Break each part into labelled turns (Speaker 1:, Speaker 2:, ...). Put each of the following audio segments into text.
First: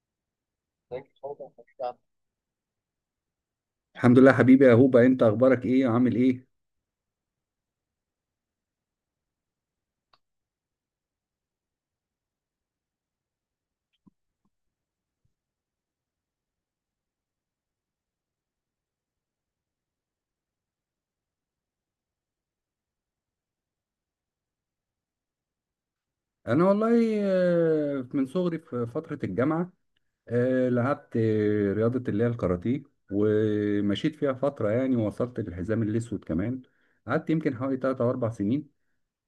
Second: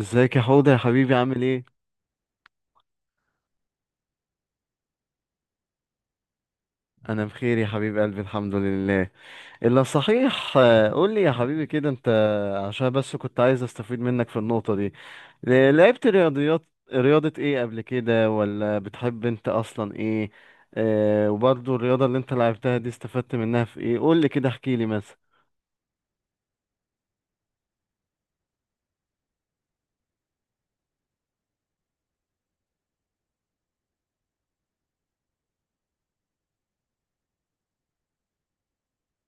Speaker 1: ازيك يا حوض يا حبيبي؟ عامل ايه؟
Speaker 2: الحمد لله حبيبي يا هوبا، انت اخبارك ايه وعامل ايه؟
Speaker 1: انا بخير يا حبيب قلبي، الحمد لله. الا صحيح قول لي يا حبيبي كده انت، عشان بس كنت عايز استفيد منك في النقطة دي. لعبت رياضيات، رياضة ايه قبل كده؟ ولا بتحب انت اصلا ايه؟ آه، وبرضو الرياضة اللي انت لعبتها دي استفدت منها في ايه؟ قول لي كده، احكي لي مثلا.
Speaker 2: انا والله، من صغري في فترة الجامعة لعبت رياضة اللي هي الكاراتيه، ومشيت فيها فترة يعني، ووصلت للحزام الاسود كمان. قعدت يمكن حوالي 3 او 4 سنين.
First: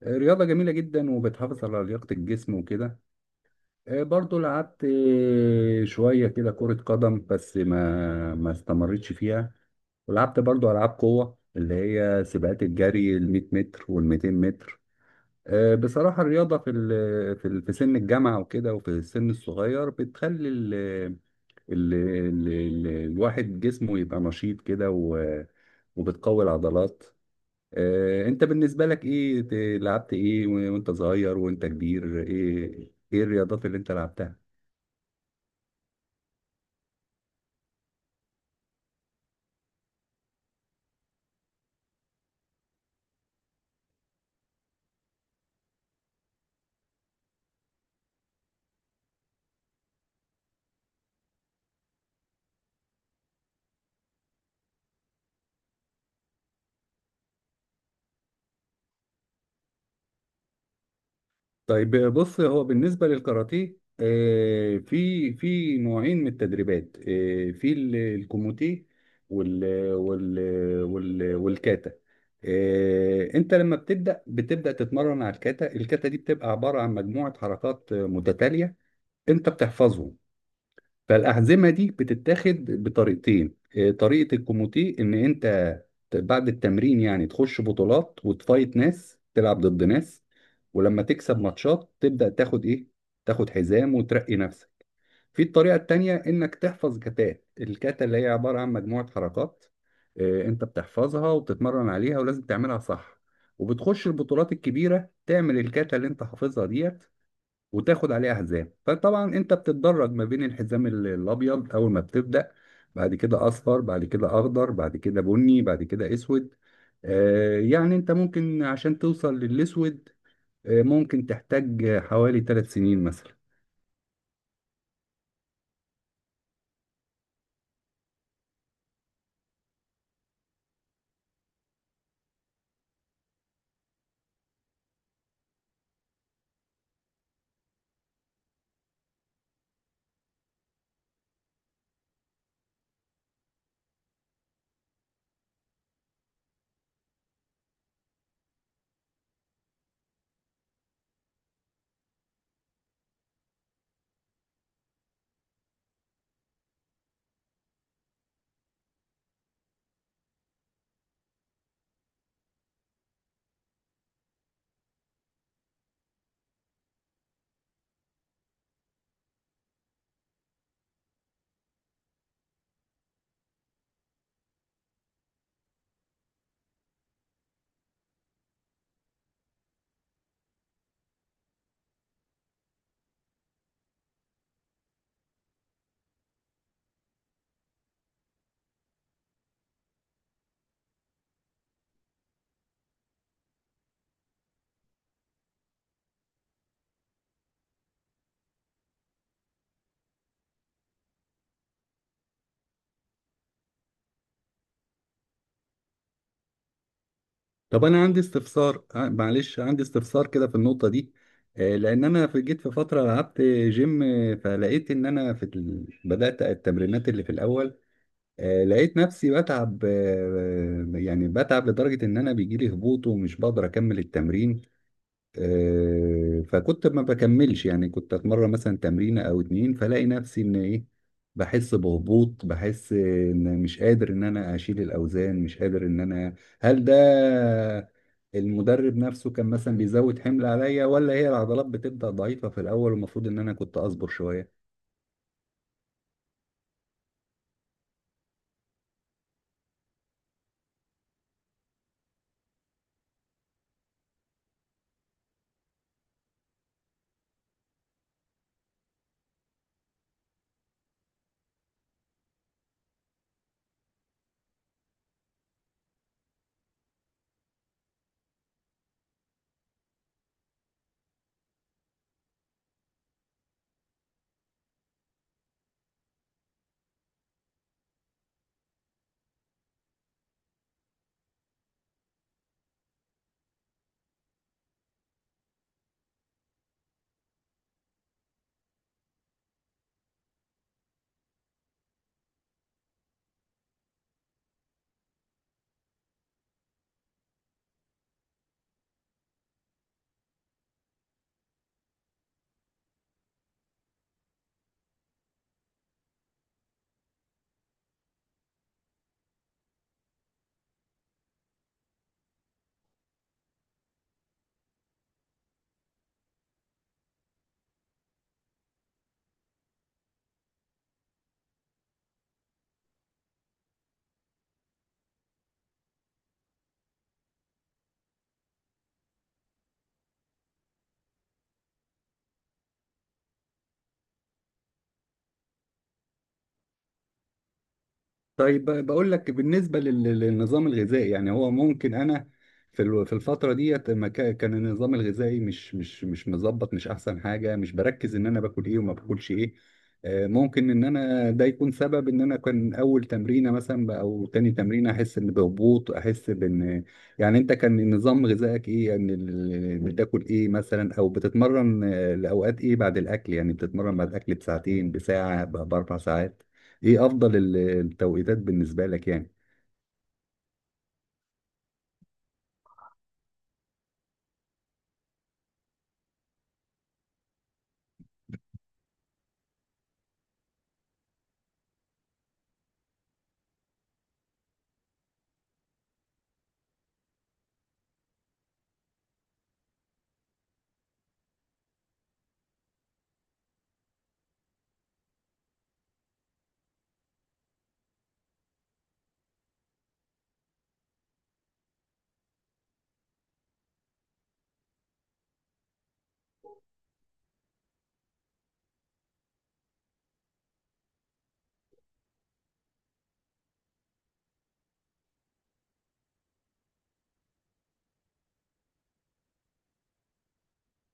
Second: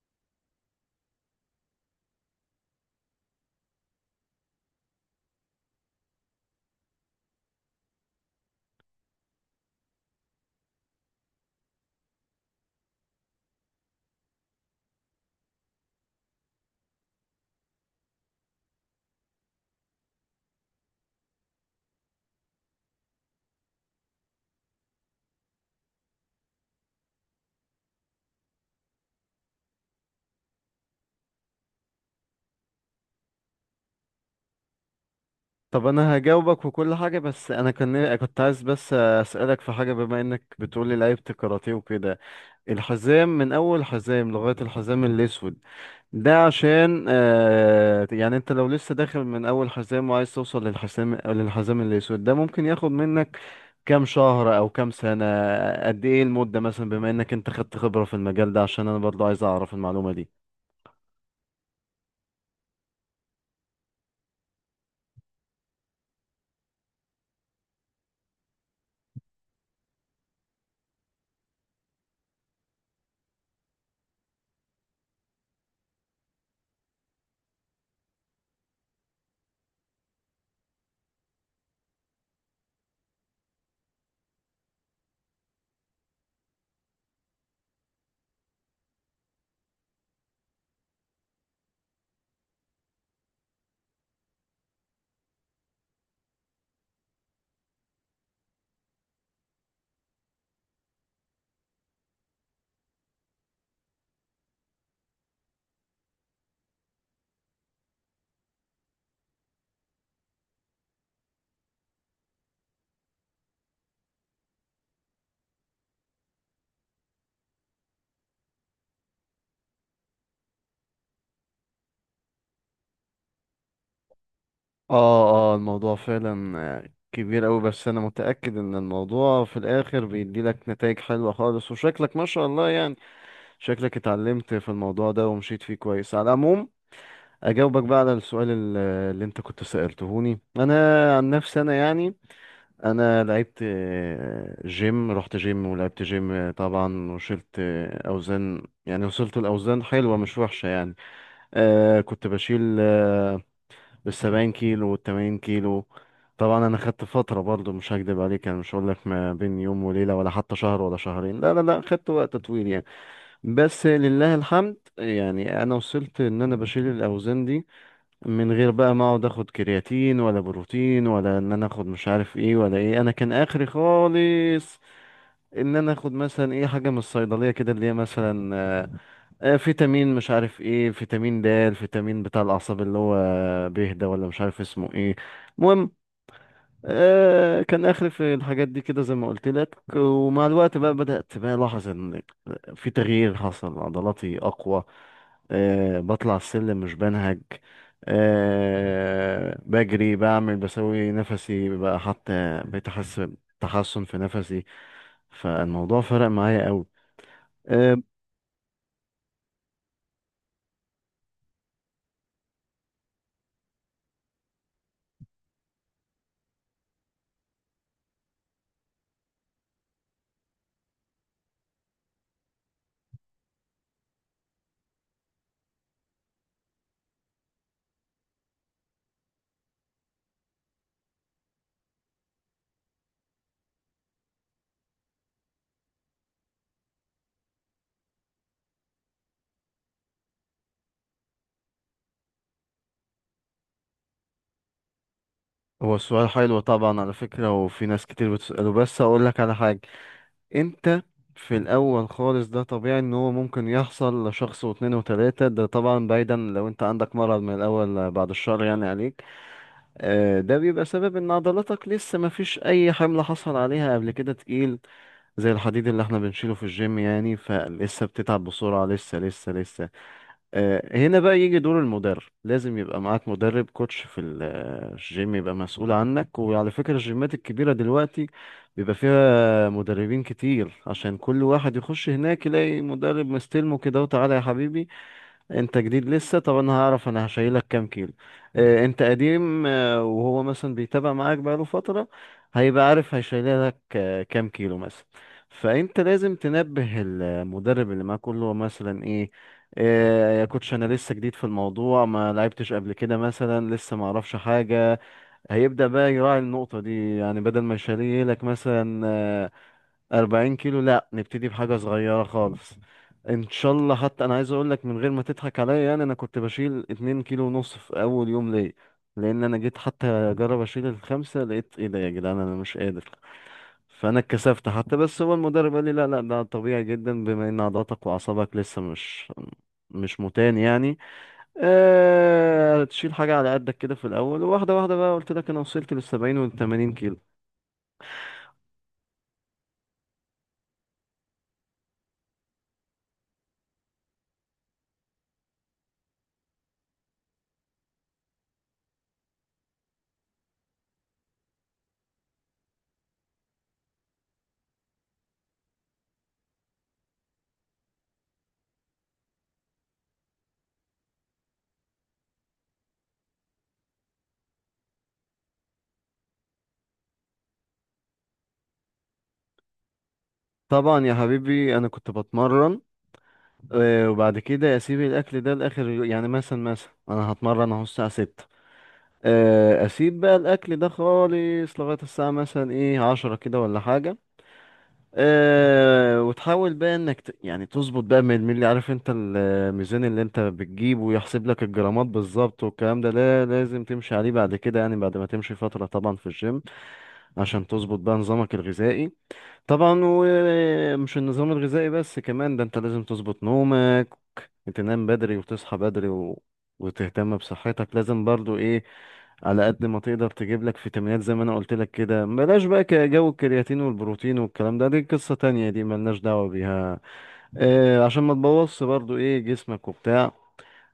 Speaker 2: رياضة جميلة جدا، وبتحافظ على لياقة الجسم وكده. برضو لعبت شوية كده كرة قدم، بس ما استمرتش فيها. ولعبت برضو ألعاب قوة اللي هي سباقات الجري ال 100 متر وال 200 متر. بصراحة الرياضة في سن الجامعة وكده، وفي السن الصغير بتخلي ال الواحد جسمه يبقى نشيط كده، وبتقوي العضلات. انت بالنسبة لك ايه؟ لعبت ايه وانت صغير وانت كبير؟ ايه ايه الرياضات اللي انت لعبتها؟
Speaker 1: طب انا هجاوبك وكل حاجة، بس انا كان كنت عايز بس اسألك في حاجة، بما انك بتقولي لعبت كاراتيه وكده. الحزام من اول حزام لغاية الحزام الاسود، ده عشان يعني انت لو لسه داخل من اول حزام وعايز توصل للحزام الاسود ده، ممكن ياخد منك كام شهر او كام سنة؟ قد ايه المدة مثلا، بما انك انت خدت خبرة في المجال ده؟ عشان انا برضو عايز اعرف المعلومة دي.
Speaker 2: طيب بص، هو بالنسبة للكاراتيه في نوعين من التدريبات. في الكوموتيه وال وال وال والكاتا انت لما بتبدأ تتمرن على الكاتا. الكاتا دي بتبقى عبارة عن مجموعة حركات متتالية، انت بتحفظهم. فالأحزمة دي بتتاخد بطريقتين. طريقة الكوموتيه إن أنت بعد التمرين يعني تخش بطولات وتفايت ناس تلعب ضد ناس، ولما تكسب ماتشات تبدأ تاخد إيه؟ تاخد حزام وترقي نفسك. في الطريقة التانية إنك تحفظ كتات، الكاتا اللي هي عبارة عن مجموعة حركات أنت بتحفظها وبتتمرن عليها، ولازم تعملها صح. وبتخش البطولات الكبيرة تعمل الكاتا اللي أنت حافظها دي، وتاخد عليه احزام. فطبعا انت بتتدرج ما بين الحزام الابيض اول ما بتبدا، بعد كده اصفر، بعد كده اخضر، بعد كده بني، بعد كده اسود. يعني انت ممكن عشان توصل للاسود ممكن تحتاج حوالي 3 سنين مثلا.
Speaker 1: اه اه، الموضوع فعلا كبير أوي، بس انا متأكد ان الموضوع في الاخر بيدي لك نتائج حلوة خالص، وشكلك ما شاء الله يعني، شكلك اتعلمت في الموضوع ده ومشيت فيه كويس. على العموم، اجاوبك بقى على السؤال اللي انت كنت سألتهوني انا. عن نفسي انا يعني، انا لعبت جيم، رحت جيم ولعبت جيم. طبعا وشلت اوزان، يعني وصلت الاوزان حلوه مش وحشه يعني. آه، كنت بشيل 70 كيلو والتمانين كيلو. طبعا انا خدت فتره برضو، مش هكدب عليك يعني، مش هقول لك ما بين يوم وليله، ولا حتى شهر ولا شهرين، لا لا لا، خدت وقت طويل يعني. بس لله الحمد يعني، انا وصلت ان انا بشيل الاوزان دي، من غير بقى ما اقعد اخد كرياتين ولا بروتين، ولا ان انا اخد مش عارف ايه ولا ايه، انا كان اخري خالص ان انا اخد مثلا ايه حاجه من الصيدليه كده، اللي هي مثلا فيتامين مش عارف ايه، فيتامين د، الفيتامين بتاع الاعصاب اللي هو بيه ده، ولا مش عارف اسمه ايه. المهم، كان اخر في الحاجات دي كده زي ما قلت لك. ومع الوقت بقى بدأت بقى الاحظ ان في تغيير حصل، عضلاتي اقوى، أه بطلع السلم مش بنهج، أه بجري بعمل بسوي نفسي بقى، حتى بقيت احس تحسن في نفسي. فالموضوع فرق معايا قوي.
Speaker 2: طب
Speaker 1: أه.
Speaker 2: انا عندي استفسار، معلش، عندي استفسار كده في النقطه دي. لان انا في جيت في فتره لعبت جيم. فلقيت ان انا في بدات التمرينات اللي في الاول. لقيت نفسي بتعب، يعني بتعب لدرجة إن أنا بيجيلي هبوط ومش بقدر أكمل التمرين. فكنت ما بكملش، يعني كنت أتمرن مثلا تمرينة أو اتنين، فلاقي نفسي إن إيه؟ بحس بهبوط، بحس إن مش قادر إن أنا أشيل الأوزان، مش قادر إن أنا... هل ده المدرب نفسه كان مثلا بيزود حمل عليا، ولا هي العضلات بتبدأ ضعيفة في الأول والمفروض إن أنا كنت أصبر شوية؟
Speaker 1: هو السؤال حلو طبعا على فكرة، وفي ناس كتير بتسأله، بس اقول لك على حاجة. انت في الاول خالص ده طبيعي، ان هو ممكن يحصل لشخص واتنين وتلاتة. ده طبعا بعيدا لو انت عندك مرض من الاول، بعد الشر يعني عليك. ده بيبقى سبب ان عضلاتك لسه ما فيش اي حمل حصل عليها قبل كده تقيل، زي الحديد اللي احنا بنشيله في الجيم يعني، فلسه بتتعب بسرعة، لسه هنا بقى يجي دور المدرب، لازم يبقى معاك مدرب كوتش في الجيم، يبقى مسؤول عنك. وعلى فكرة الجيمات الكبيرة دلوقتي بيبقى فيها مدربين كتير، عشان كل واحد يخش هناك يلاقي مدرب مستلمه كده، وتعالى يا حبيبي انت جديد لسه، طب انا هعرف انا هشيلك كام كيلو. اه انت قديم اه، وهو مثلا بيتابع معاك بقاله فترة، هيبقى عارف هيشيلك اه كام كيلو مثلا. فانت لازم تنبه المدرب اللي معاك، قول له مثلا ايه، اه يا كوتش انا لسه جديد في الموضوع، ما لعبتش قبل كده مثلا، لسه ما اعرفش حاجة. هيبدأ بقى يراعي النقطة دي، يعني بدل ما يشيلك مثلا 40 كيلو، لا نبتدي بحاجة صغيرة خالص ان شاء الله. حتى انا عايز اقول لك من غير ما تضحك عليا يعني، انا كنت بشيل 2 كيلو ونص في اول يوم ليا. لان انا جيت حتى اجرب اشيل الخمسة، لقيت ايه ده يا جدعان، انا مش قادر. فانا اتكسفت حتى، بس هو المدرب قال لي لا لا ده طبيعي جدا، بما ان عضلاتك واعصابك لسه مش متان يعني. تشيل حاجة على قدك كده في الاول، وواحدة واحدة بقى، قلت لك انا وصلت لـ70 و80 كيلو.
Speaker 2: طيب بقول لك بالنسبة للنظام الغذائي، يعني هو ممكن أنا في في الفترة ديت ما كان النظام الغذائي مش مظبط، مش أحسن حاجة، مش بركز إن أنا باكل إيه وما باكلش إيه. ممكن إن أنا ده يكون سبب إن أنا كان أول تمرينة مثلا، أو تاني تمرينة، أحس إن بهبوط، أحس بإن... يعني أنت كان نظام غذائك إيه؟ يعني بتاكل إيه مثلا، أو بتتمرن لأوقات إيه بعد الأكل؟ يعني بتتمرن بعد الأكل بساعتين، بساعة، ب4 ساعات؟ ايه افضل التوقيتات بالنسبه لك يعني؟
Speaker 1: طبعا يا حبيبي انا كنت بتمرن، وبعد كده اسيب الاكل ده لاخر يعني مثلا انا هتمرن اهو الساعه 6. اسيب بقى الاكل ده خالص لغايه الساعه مثلا ايه 10 كده ولا حاجه. أه، وتحاول بقى انك يعني تظبط بقى من الملي، عارف انت الميزان اللي انت بتجيبه ويحسب لك الجرامات بالظبط، والكلام ده لا، لازم تمشي عليه بعد كده، يعني بعد ما تمشي فترة طبعا في الجيم، عشان تظبط بقى نظامك الغذائي. طبعا ومش النظام الغذائي بس، كمان ده انت لازم تظبط نومك، تنام بدري وتصحى بدري، و... وتهتم بصحتك لازم برضو ايه، على قد ما تقدر تجيب لك فيتامينات زي ما انا قلت لك كده. بلاش بقى جو الكرياتين والبروتين والكلام ده، دي قصة تانية دي، ملناش دعوة بيها، آه، عشان ما تبوظش برضو ايه جسمك وبتاع.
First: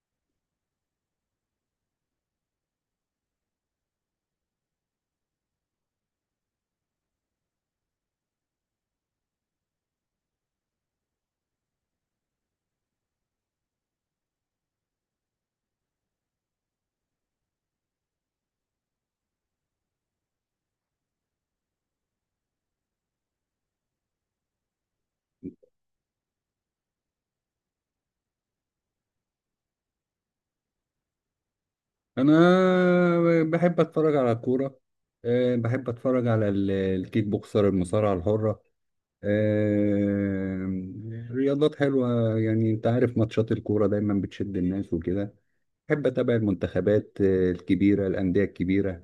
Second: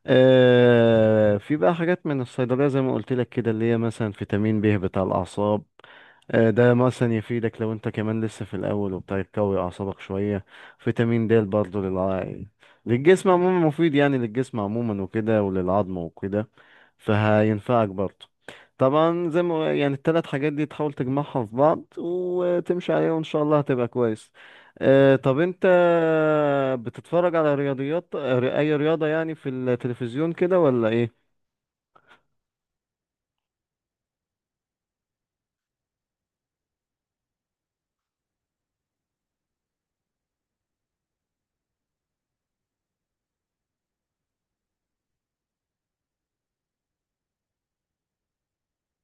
Speaker 1: آه، في بقى حاجات من الصيدلية زي ما قلت لك كده، اللي هي مثلا فيتامين ب بتاع الأعصاب، ده مثلا يفيدك لو انت كمان لسه في الاول وبتاع، يقوي اعصابك شويه. فيتامين د برضه للجسم عموما مفيد يعني، للجسم عموما وكده، وللعظم وكده، فهينفعك برضه. طبعا زي ما يعني الـ3 حاجات دي تحاول تجمعها في بعض وتمشي عليها، وان شاء الله هتبقى كويس. طب انت بتتفرج على رياضيات اي رياضه يعني في التلفزيون كده ولا ايه؟
Speaker 2: انا بحب اتفرج على الكوره. بحب اتفرج على الكيك بوكسر، المصارعه الحره. رياضات حلوه يعني. انت عارف ماتشات الكوره دايما بتشد الناس وكده. بحب اتابع المنتخبات الكبيره، الانديه الكبيره.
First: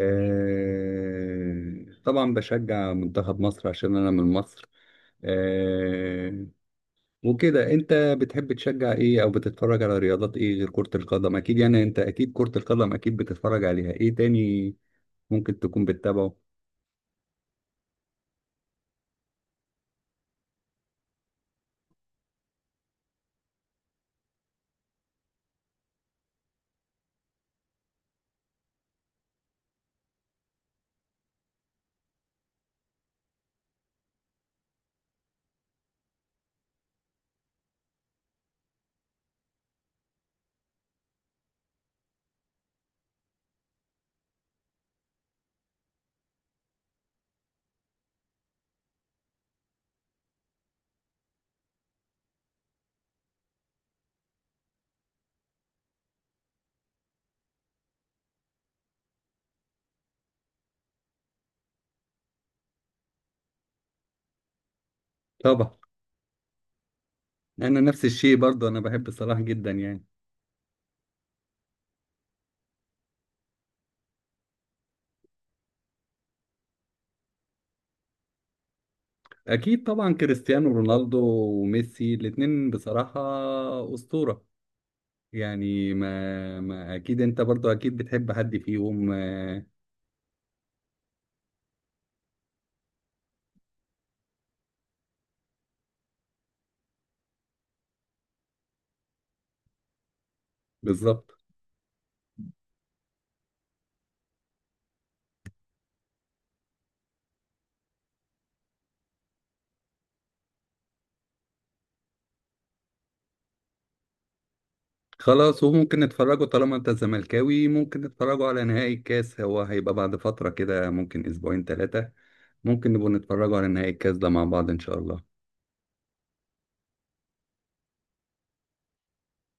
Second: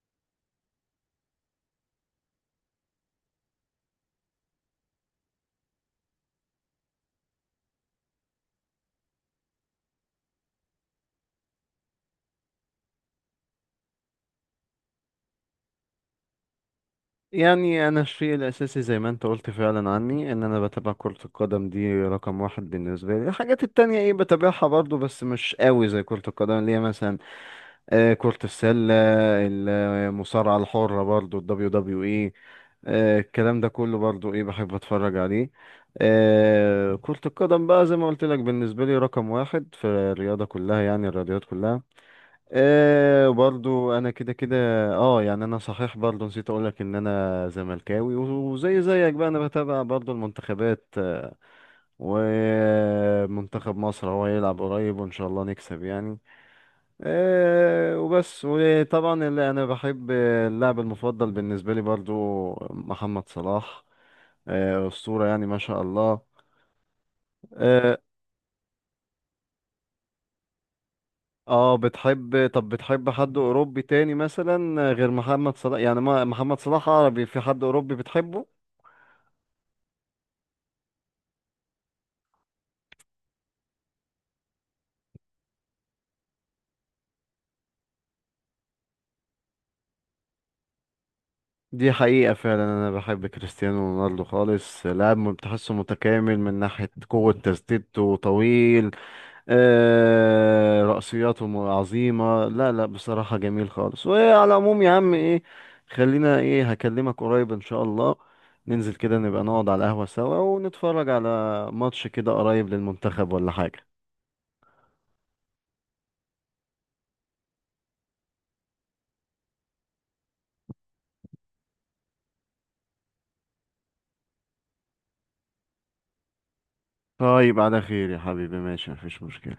Speaker 2: طبعا بشجع منتخب مصر عشان انا من مصر. آه، وكده. انت بتحب تشجع ايه، او بتتفرج على رياضات ايه غير كرة القدم؟ اكيد يعني انت اكيد كرة القدم اكيد بتتفرج عليها، ايه تاني ممكن تكون بتتابعه؟
Speaker 1: يعني انا الشيء الاساسي زي ما انت قلت فعلا عني، ان انا بتابع كرة القدم، دي رقم واحد بالنسبة لي. الحاجات التانية ايه بتابعها برضو بس مش قوي زي كرة القدم، اللي هي مثلا كرة السلة، المصارعة الحرة برضو ال WWE. الكلام ده كله برضو ايه بحب اتفرج عليه. كرة القدم بقى زي ما قلت لك بالنسبة لي رقم واحد في الرياضة كلها، يعني الرياضيات كلها. آه برضو انا كده كده. اه يعني انا صحيح برضو نسيت اقولك ان انا زملكاوي، وزي زيك بقى انا بتابع برضو المنتخبات، ومنتخب مصر هو هيلعب قريب وان شاء الله نكسب يعني. آه وبس. وطبعا اللي انا بحب اللاعب المفضل بالنسبة لي برضو محمد صلاح. آه، أسطورة يعني ما
Speaker 2: طبعا.
Speaker 1: شاء الله.
Speaker 2: انا
Speaker 1: آه،
Speaker 2: نفس الشيء برضه، انا بحب صلاح جدا يعني.
Speaker 1: اه بتحب، طب بتحب حد اوروبي تاني مثلا غير محمد صلاح؟ يعني ما محمد صلاح عربي، في حد اوروبي بتحبه؟
Speaker 2: اكيد طبعا كريستيانو رونالدو وميسي، الاتنين بصراحة أسطورة يعني. ما اكيد انت برضه اكيد بتحب حد فيهم؟
Speaker 1: دي حقيقة فعلا انا بحب كريستيانو رونالدو خالص، لاعب بتحسه متكامل، من ناحية قوة تسديدته، طويل، آه
Speaker 2: بالظبط.
Speaker 1: رأسياته عظيمة. لا لا بصراحة جميل خالص. وعلى العموم يا عم ايه، خلينا ايه، هكلمك قريب ان شاء الله، ننزل كده نبقى نقعد على القهوة سوا، ونتفرج على ماتش كده قريب للمنتخب ولا حاجة.
Speaker 2: خلاص، وممكن نتفرجوا طالما انت زملكاوي، ممكن نتفرجوا على نهائي الكاس. هو هيبقى بعد فترة كده، ممكن اسبوعين 3. ممكن نبقوا نتفرجوا على نهائي الكاس ده مع بعض ان شاء الله.
Speaker 1: طيب على خير يا حبيبي، ماشي مفيش مشكلة.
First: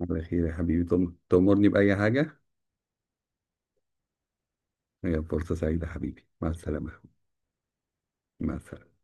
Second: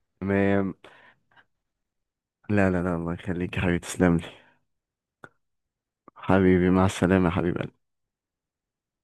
Speaker 2: على خير يا
Speaker 1: تمام.
Speaker 2: حبيبي، تأمرني بأي حاجة.
Speaker 1: لا لا لا، الله يخليك يا حبيبي، تسلم لي.
Speaker 2: هي فرصة سعيدة حبيبي، مع
Speaker 1: حبيبي مع
Speaker 2: السلامة.
Speaker 1: السلامة يا حبيبي.
Speaker 2: مع السلامة.